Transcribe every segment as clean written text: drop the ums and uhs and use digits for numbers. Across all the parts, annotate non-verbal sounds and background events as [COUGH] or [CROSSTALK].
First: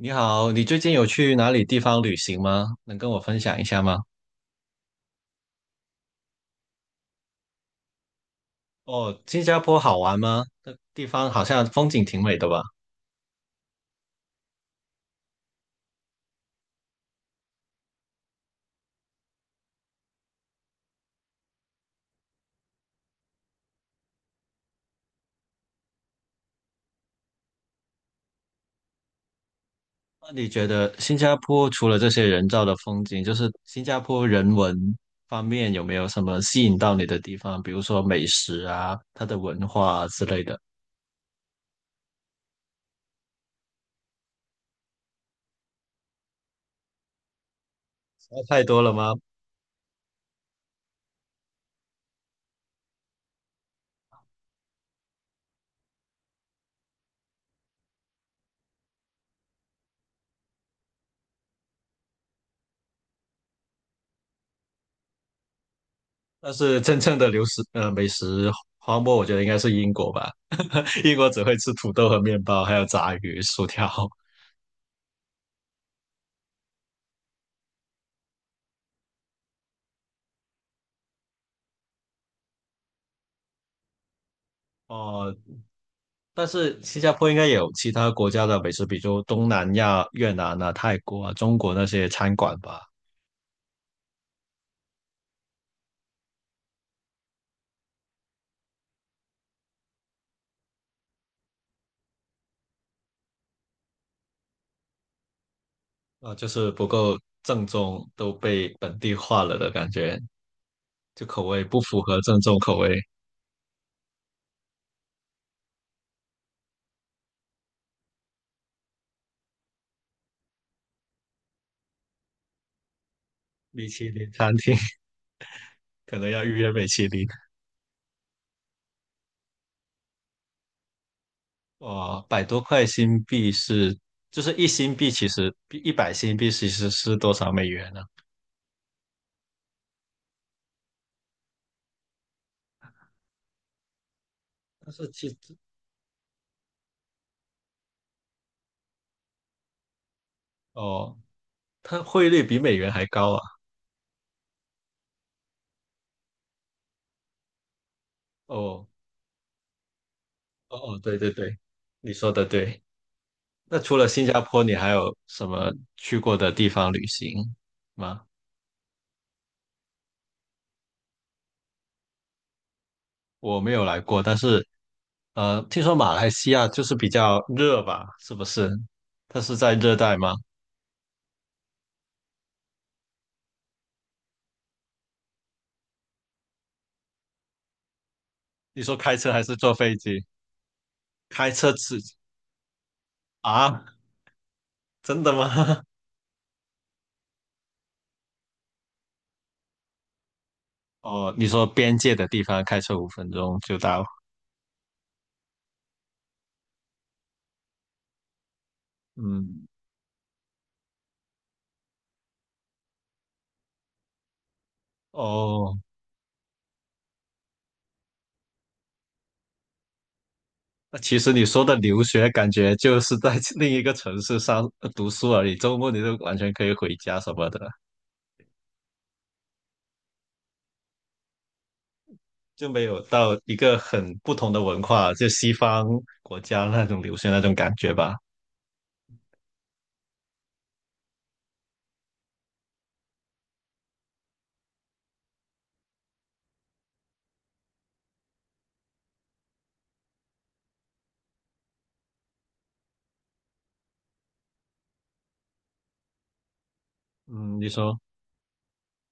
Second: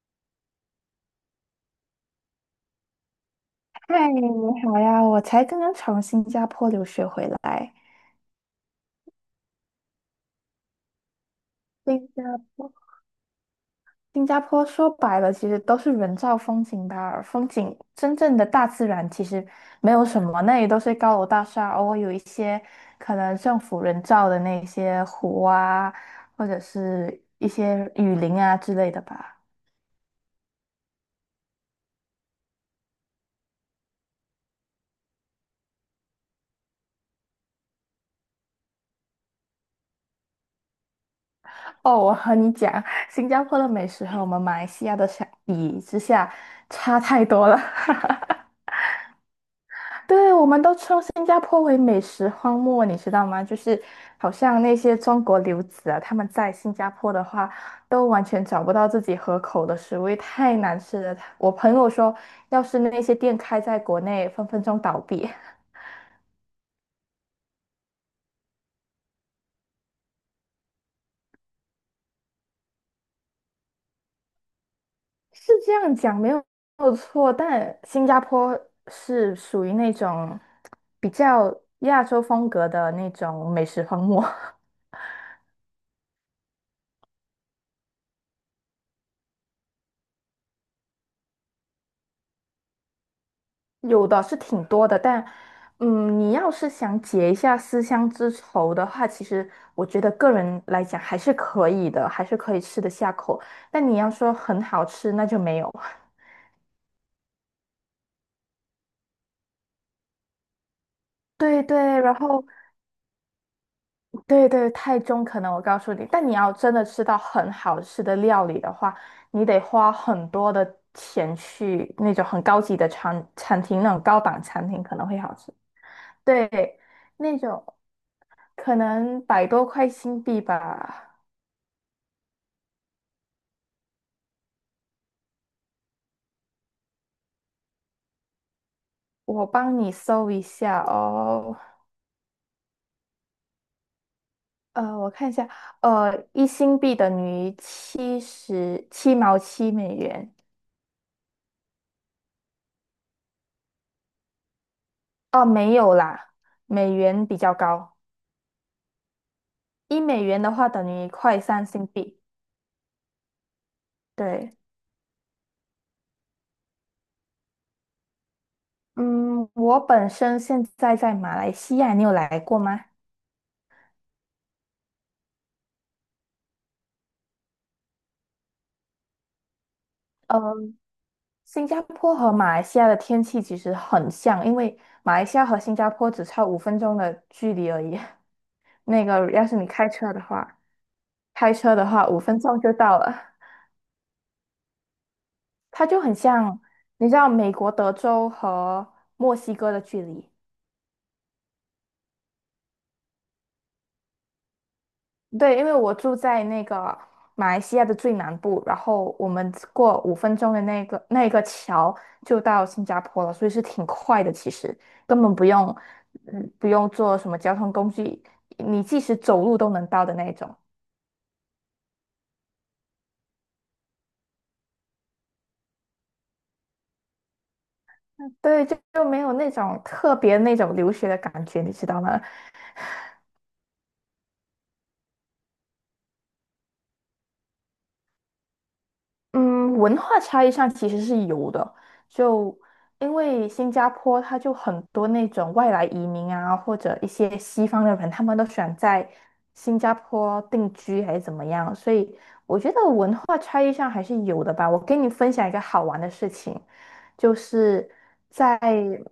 你好，你最近有去哪里地方旅行吗？能跟我分享一下吗？嗨，你好呀！我才刚刚从新加坡留学回来。哦，新加坡好玩吗？那地方好像风景新挺加美的吧？坡，新加坡说白了，其实都是人造风景吧。风景真正的大自然其实没有什么，那里都是高楼大厦，偶尔有一些可能政府人造的那些湖啊，或者是一些雨林啊之类的吧。那你觉得新加坡除了这些人造的风景，就是新加坡人文方面有没有什么吸引到你的地方？比如说美食啊，它的文化啊之类的，哦，我和你讲，新加坡的美食和我们马来西亚的相比之下差太多了。[LAUGHS] 太多了吗？对，我们都称新加坡为美食荒漠，你知道吗？就是好像那些中国留子啊，他们在新加坡的话，都完全找不到自己合口的食物，因为太难吃了。我朋友说，要是那些店开在国内，分分钟倒闭。[LAUGHS] 但是真正的美食荒漠，我觉得应该是英国吧。[LAUGHS] 英国只会吃土豆和面包，还有炸鱼、薯条。[LAUGHS] 是这样讲没有错，但新加坡是属于那种比较亚洲风格的那种美食荒漠。[LAUGHS] 哦，但是新加坡应该也有其他国家的美食，比如东南亚、越南啊、泰国啊、中国那些餐馆吧，有的是挺多的，但，你要是想解一下思乡之愁的话，其实我觉得个人来讲还是可以的，还是可以吃得下口。但你要说很好吃，那就没有。[LAUGHS] 啊，就是不够正宗，都被本地化了的感觉，就口对味对，不符然合正后宗口味。对对，太中可能我告诉你，但你要真的吃到很好吃的料理的话，你得花很多的钱去那种很高级的餐厅，米那种其高林档餐餐厅 厅 [LAUGHS] 可能会好吃。可能要预约对，米其林，那种可能100多块新币吧。哦，百多块新币是，就是1新币其实100新币其实是多少美元呢、我帮你搜一下哦。但是我其看一实下，一新币等于七十七毛七美元。哦，它汇率比美元还高啊。哦，没有啦，美元比较高。哦1美元的话哦等哦，于一对对块对，三新你币。说的对。那除了新加对，坡，你还有什么去过的地方旅行吗？嗯，我本身现在在马来西亚，你有来过吗？我没有来过，但是听说马来西亚就是比较热吧？是不是？它是在热带吗？呃，新加坡和马来西亚的天气其实很像，因为马来西亚和新加坡只差五分钟的距离而已。你 [LAUGHS] 说那开车个，还要是是你坐开飞车的机？话。开开车车的只话，五分钟就到了。啊？真的吗？[LAUGHS] 它就很像，你知道美国德州和墨西哥的距离。哦，你说边界的地方开车5分钟就到。对，因为我住在那个马来西亚的最南部，然后我们嗯，过五分钟的那个桥就到新加坡了，所以是挺快的。其实根本不用，哦，不用坐什么交通工具，你即使走路都能到的那种。那其实你说的留学，感觉就是在 [LAUGHS] 另一个城市上读书而已，周末你就完全可以回家什么的。对，就没有那种特别那种留学的感觉，你知道吗？就没有到一个很不同的文化，就西方国家那种流行那种感觉吧。嗯，文化差异上其实是有的，就因为新加坡它就很多那种外来移民啊，或者一些西方的人，他们都选在新加坡定居还是怎么样，所以我觉得文化差异上还是有的吧。我跟你分享一个好玩的事情，就嗯，你是说。在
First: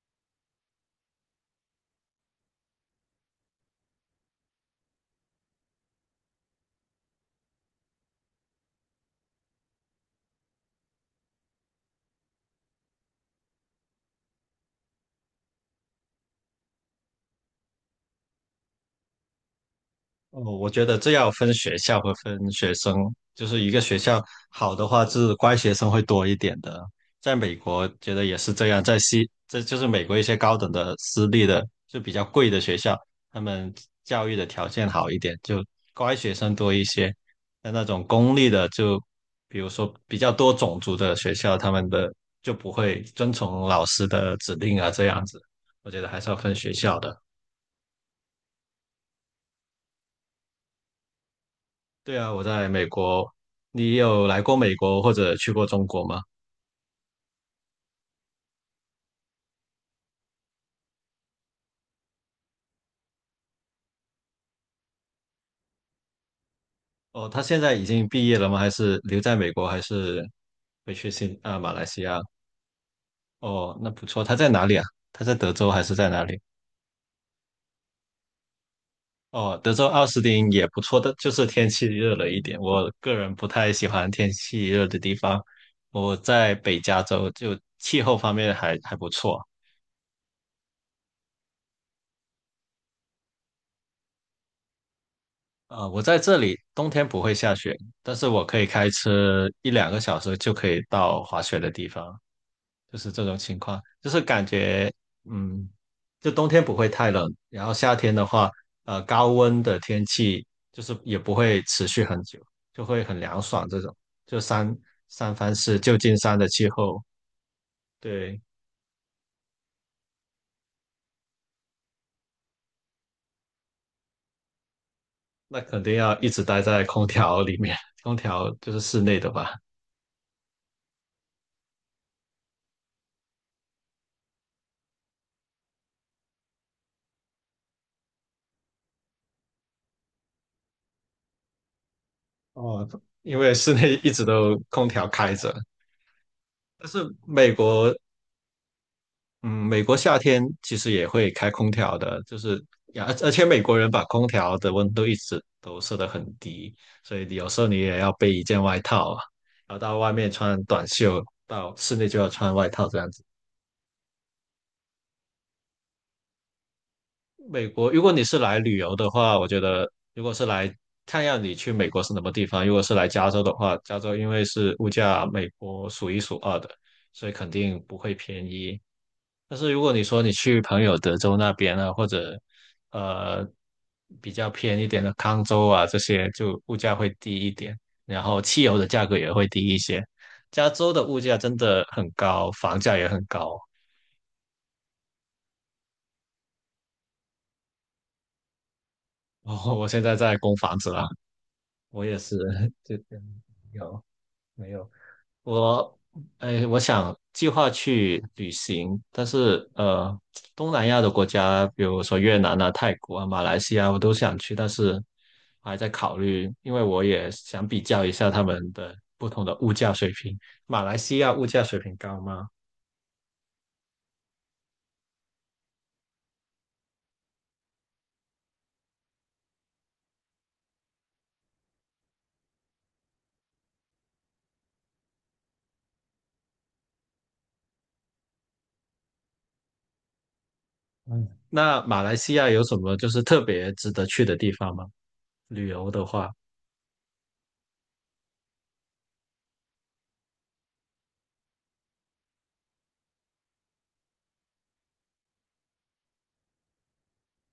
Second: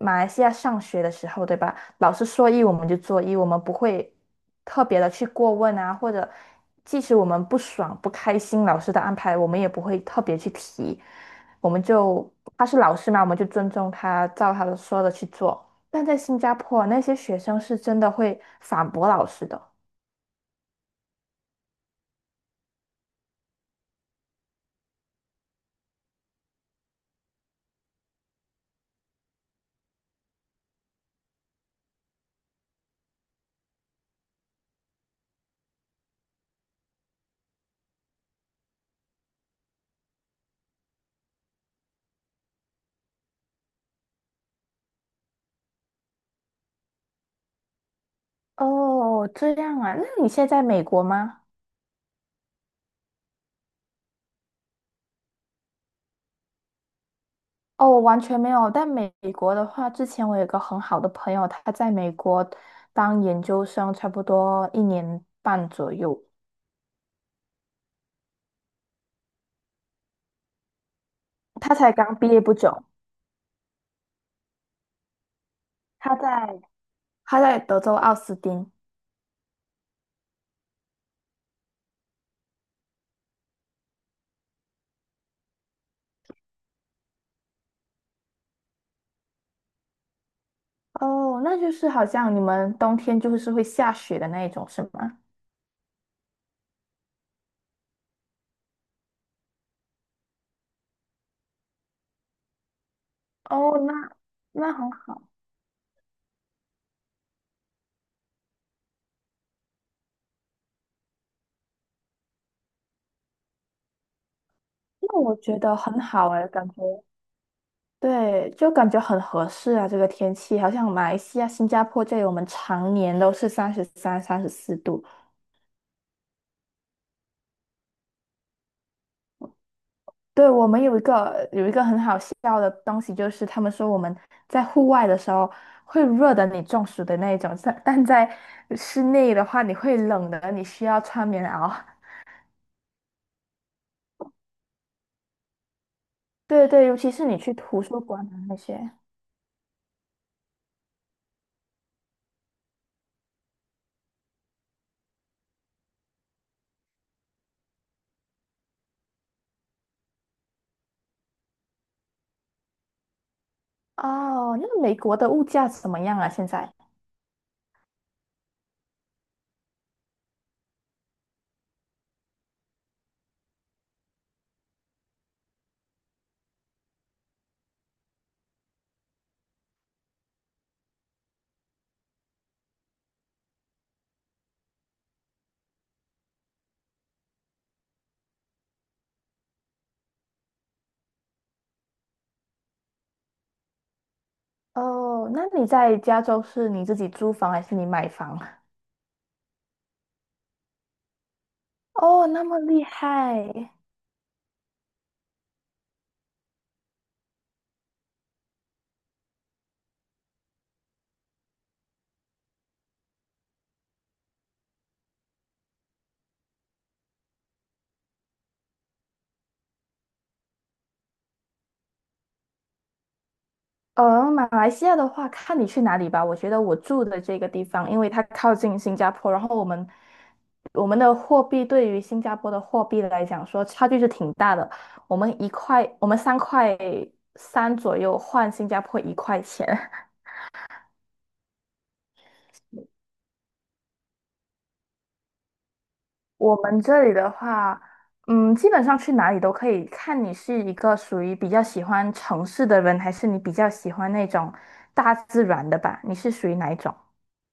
马来西亚上学的时候，对吧？老师说一我们就做一，我们不会特别的去过问啊，或者即使我们不爽不开心老师的安排，我们也不会特别去提，我们就他是老师嘛，我们就尊重他，照他的说的去做。但在新加坡，那些学生是真的会反驳老师的。哦，我觉得这要分学校和分学生，就是一个学校好的话是乖学生会多一点的，在美国觉得也是这样，在西，这就是美国一些高等的私立的就比较贵的学校，他们教育的条件好一点，就乖学生多一些。但那种公立的就，比如说比较多种族的学校，他们的就不会遵从老师的指令啊，这样子，我觉得还是要分学校的。哦，这样啊，那你现在在美国吗？对啊，我在美国。你有来过美国或者去过中国吗？哦，我完全没有。但美国的话，之前我有一个很好的朋友，他在美国当研究生，差不多1年半左右。哦，他现在已经毕业了吗？还是留在美国，还是回去马他来才西刚亚？毕业不久，哦，那不错。他在哪里啊？他在德州还是在他哪里？在他在德州奥斯汀。哦，德州奥斯汀也不错的，就是天气热了一点。我个人不太喜欢天气热的地方。我在北加州，就气候方面还不错。哦，那就是好像你们冬天就是会下雪的那一种，是吗？啊。我在这里冬天不会下雪，但是我可以开车一两个小时就可以到滑雪的地方。就是这种情哦，况，那就是感那很觉好，嗯，就冬天不会太冷，然后夏天的话，高温的天气就是也不会持续很久，就会很凉爽这种。就那三我藩觉得市旧很金好山哎，的气感觉候，对，对，就感觉很合适啊，这个天气，好像马来西亚、新加坡这里，我们常年都是33、34度。那肯定要一直待在空调里面，空调就是室内的吧？对，我们有一个很好笑的东西，就是他们说我们在户外的时候会热的你中暑的那一种，但在室内的话你会冷的，你需要穿棉袄。[LAUGHS] 哦，因为室内一直都空调开着，对对，但尤其是是你美去图国书馆啊那些。嗯，美国夏天其实也会开空调的，就是呀，而且美国人把空调的温度一直都设得很低，所以你有时候你也要备一件外套啊，然后到外面穿短袖，到室内就要穿外套这样子。哦，那美国的物价怎么样啊？现在？美国，如果你是来旅游的话，我觉得如果是来看样你去美国是什么地方，如果是来加州的话，加州因为是物价美国数一数二的，所以肯定不会便宜。但是如果你说你去朋友德州那边啊，或者呃比较偏一点的康州啊，这些就物价会低一点，然后汽油的价格也会低一些。加州的物价真的很高，房价也很高。[LAUGHS] 哦，那你在加州是你自己租房还是你买房？哦，我现在在供房子啦，我也哦，是，那么 [LAUGHS] 厉就害。有没有我，哎，我想计划去旅行，但是东南亚的国家，比如说越南啊、泰国啊、马来西亚，我都想去，但是还在考虑，因为我也想比较一下他们的不同的物价水平。马来西亚物价水平高吗？马来西亚的话，看你去哪里吧。我觉得我住的这个地方，因为它靠近新加坡，然后我们的货币对于新加坡的货币来讲说，差距是挺大的。我们一块，我们3块3左右换新加坡1块钱。[LAUGHS] 嗯，那马来西亚有什么就是特别值得去的地方吗？旅游的话。我们这里的话，基本上去哪里都可以，看你是一个属于比较喜欢城市的人，还是你比较喜欢那种大自然的吧？你是属于哪一种？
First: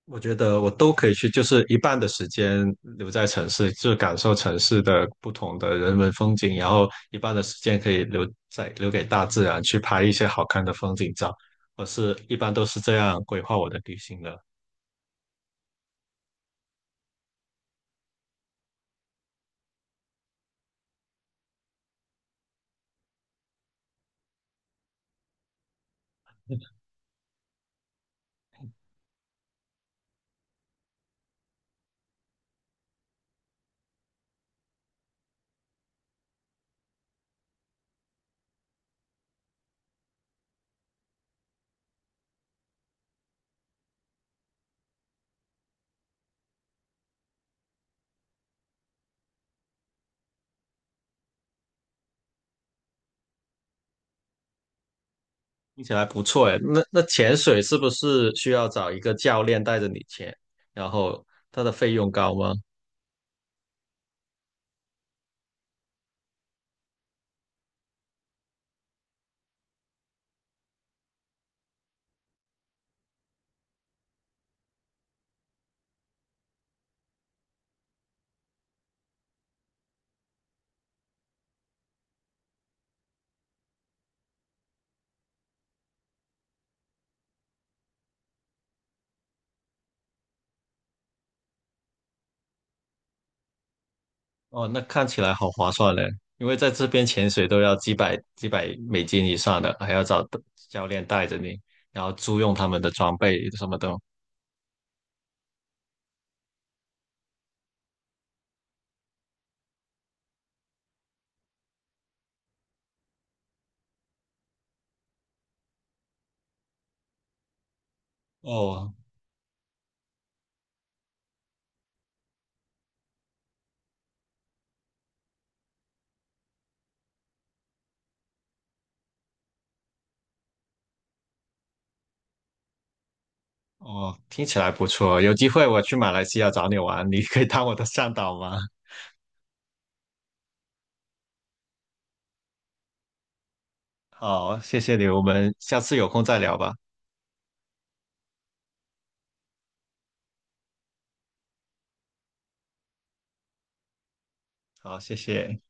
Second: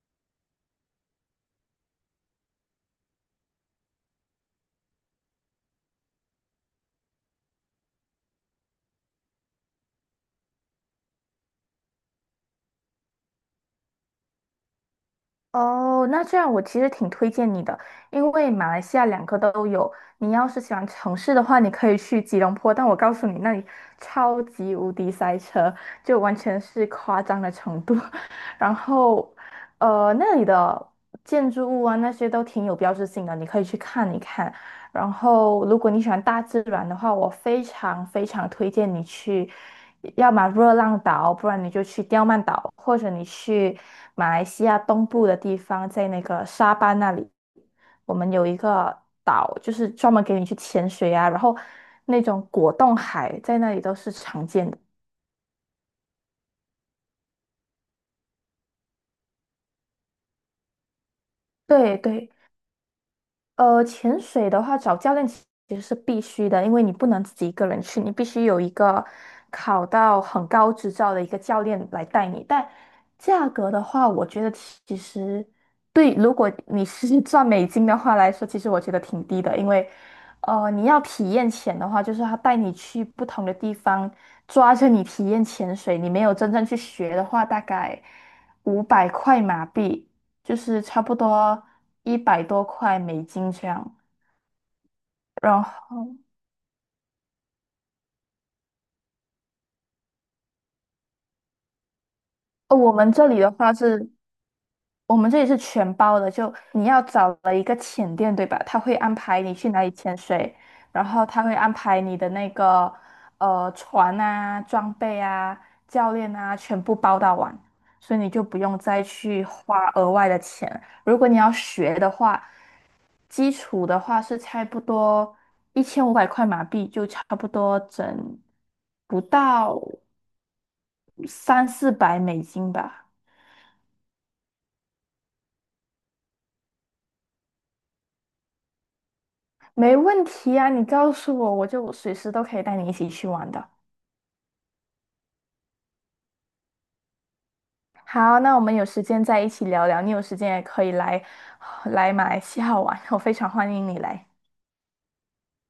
我觉得我都可以去，就是一半的时间留在城市，就是感受城市的不同的人文风景，然后一半的时间可以留在留给大自然，去拍一些好看的风景照。我是一般都是这样规划我的旅行的，哦，那这样我其实挺推荐你的，因为马来西亚两个都有。你要是喜欢城市的话，你可以去吉隆坡，但我告诉你，那里超级无敌塞车，就完全是夸张的程度。[LAUGHS] 然后，那里的建筑物啊那些都挺有标志性的，你可以去看一看。然后，如果你喜欢大自然的话，我非常非常推荐你去，要么热浪岛，不然你就去刁曼岛，或者你去马来西亚东部的地方，在那个沙巴那里，我们有一个岛，就是专门给你去潜水啊，然后那种果冻海在那里都是常见的。听起来不错诶。那潜水是不是需要找一个教练带着你潜？然后它的费对用对，高吗？潜水的话，找教练其实是必须的，因为你不能自己一个人去，你必须有一个考到很高执照的一个教练来带你。但价格的话，我觉得其实对，如果你是 [LAUGHS] 赚美金的话来说，其实我觉得挺低的，因为你要体验潜的话，就是他带你去不同的地方，抓着你体验潜水，你没有真正去学的话，大概五百块马币。就是差不多100多块美金这样。哦，那看起来好然后，划算嘞，因为在这边潜水都要几百几百美金以上的，还要找教练带着你，然后租用他呃们的我们装这里备的什话么的。是我们这里是全包的，就你要找了一个潜店，对吧？他会安排你去哪里潜水，然后他会安排你的那个船啊、装备啊、教练啊，全部包到完，所以你就不用哦再去花额外的钱。如果你要学的话，基础的话是差不多1500块马币，就差不多整不到三四百美金吧。哦，听起来不错，有机会我去马来西亚找你玩，你可以当我的向导吗？没问题啊，你告诉我，我就随时都可以带你一起去玩的。好，谢谢你，我们下次有空再聊吧。好，那我们有时间再一起聊聊，你有时间也可以来马来西亚玩，我非常欢迎你来。好，谢谢。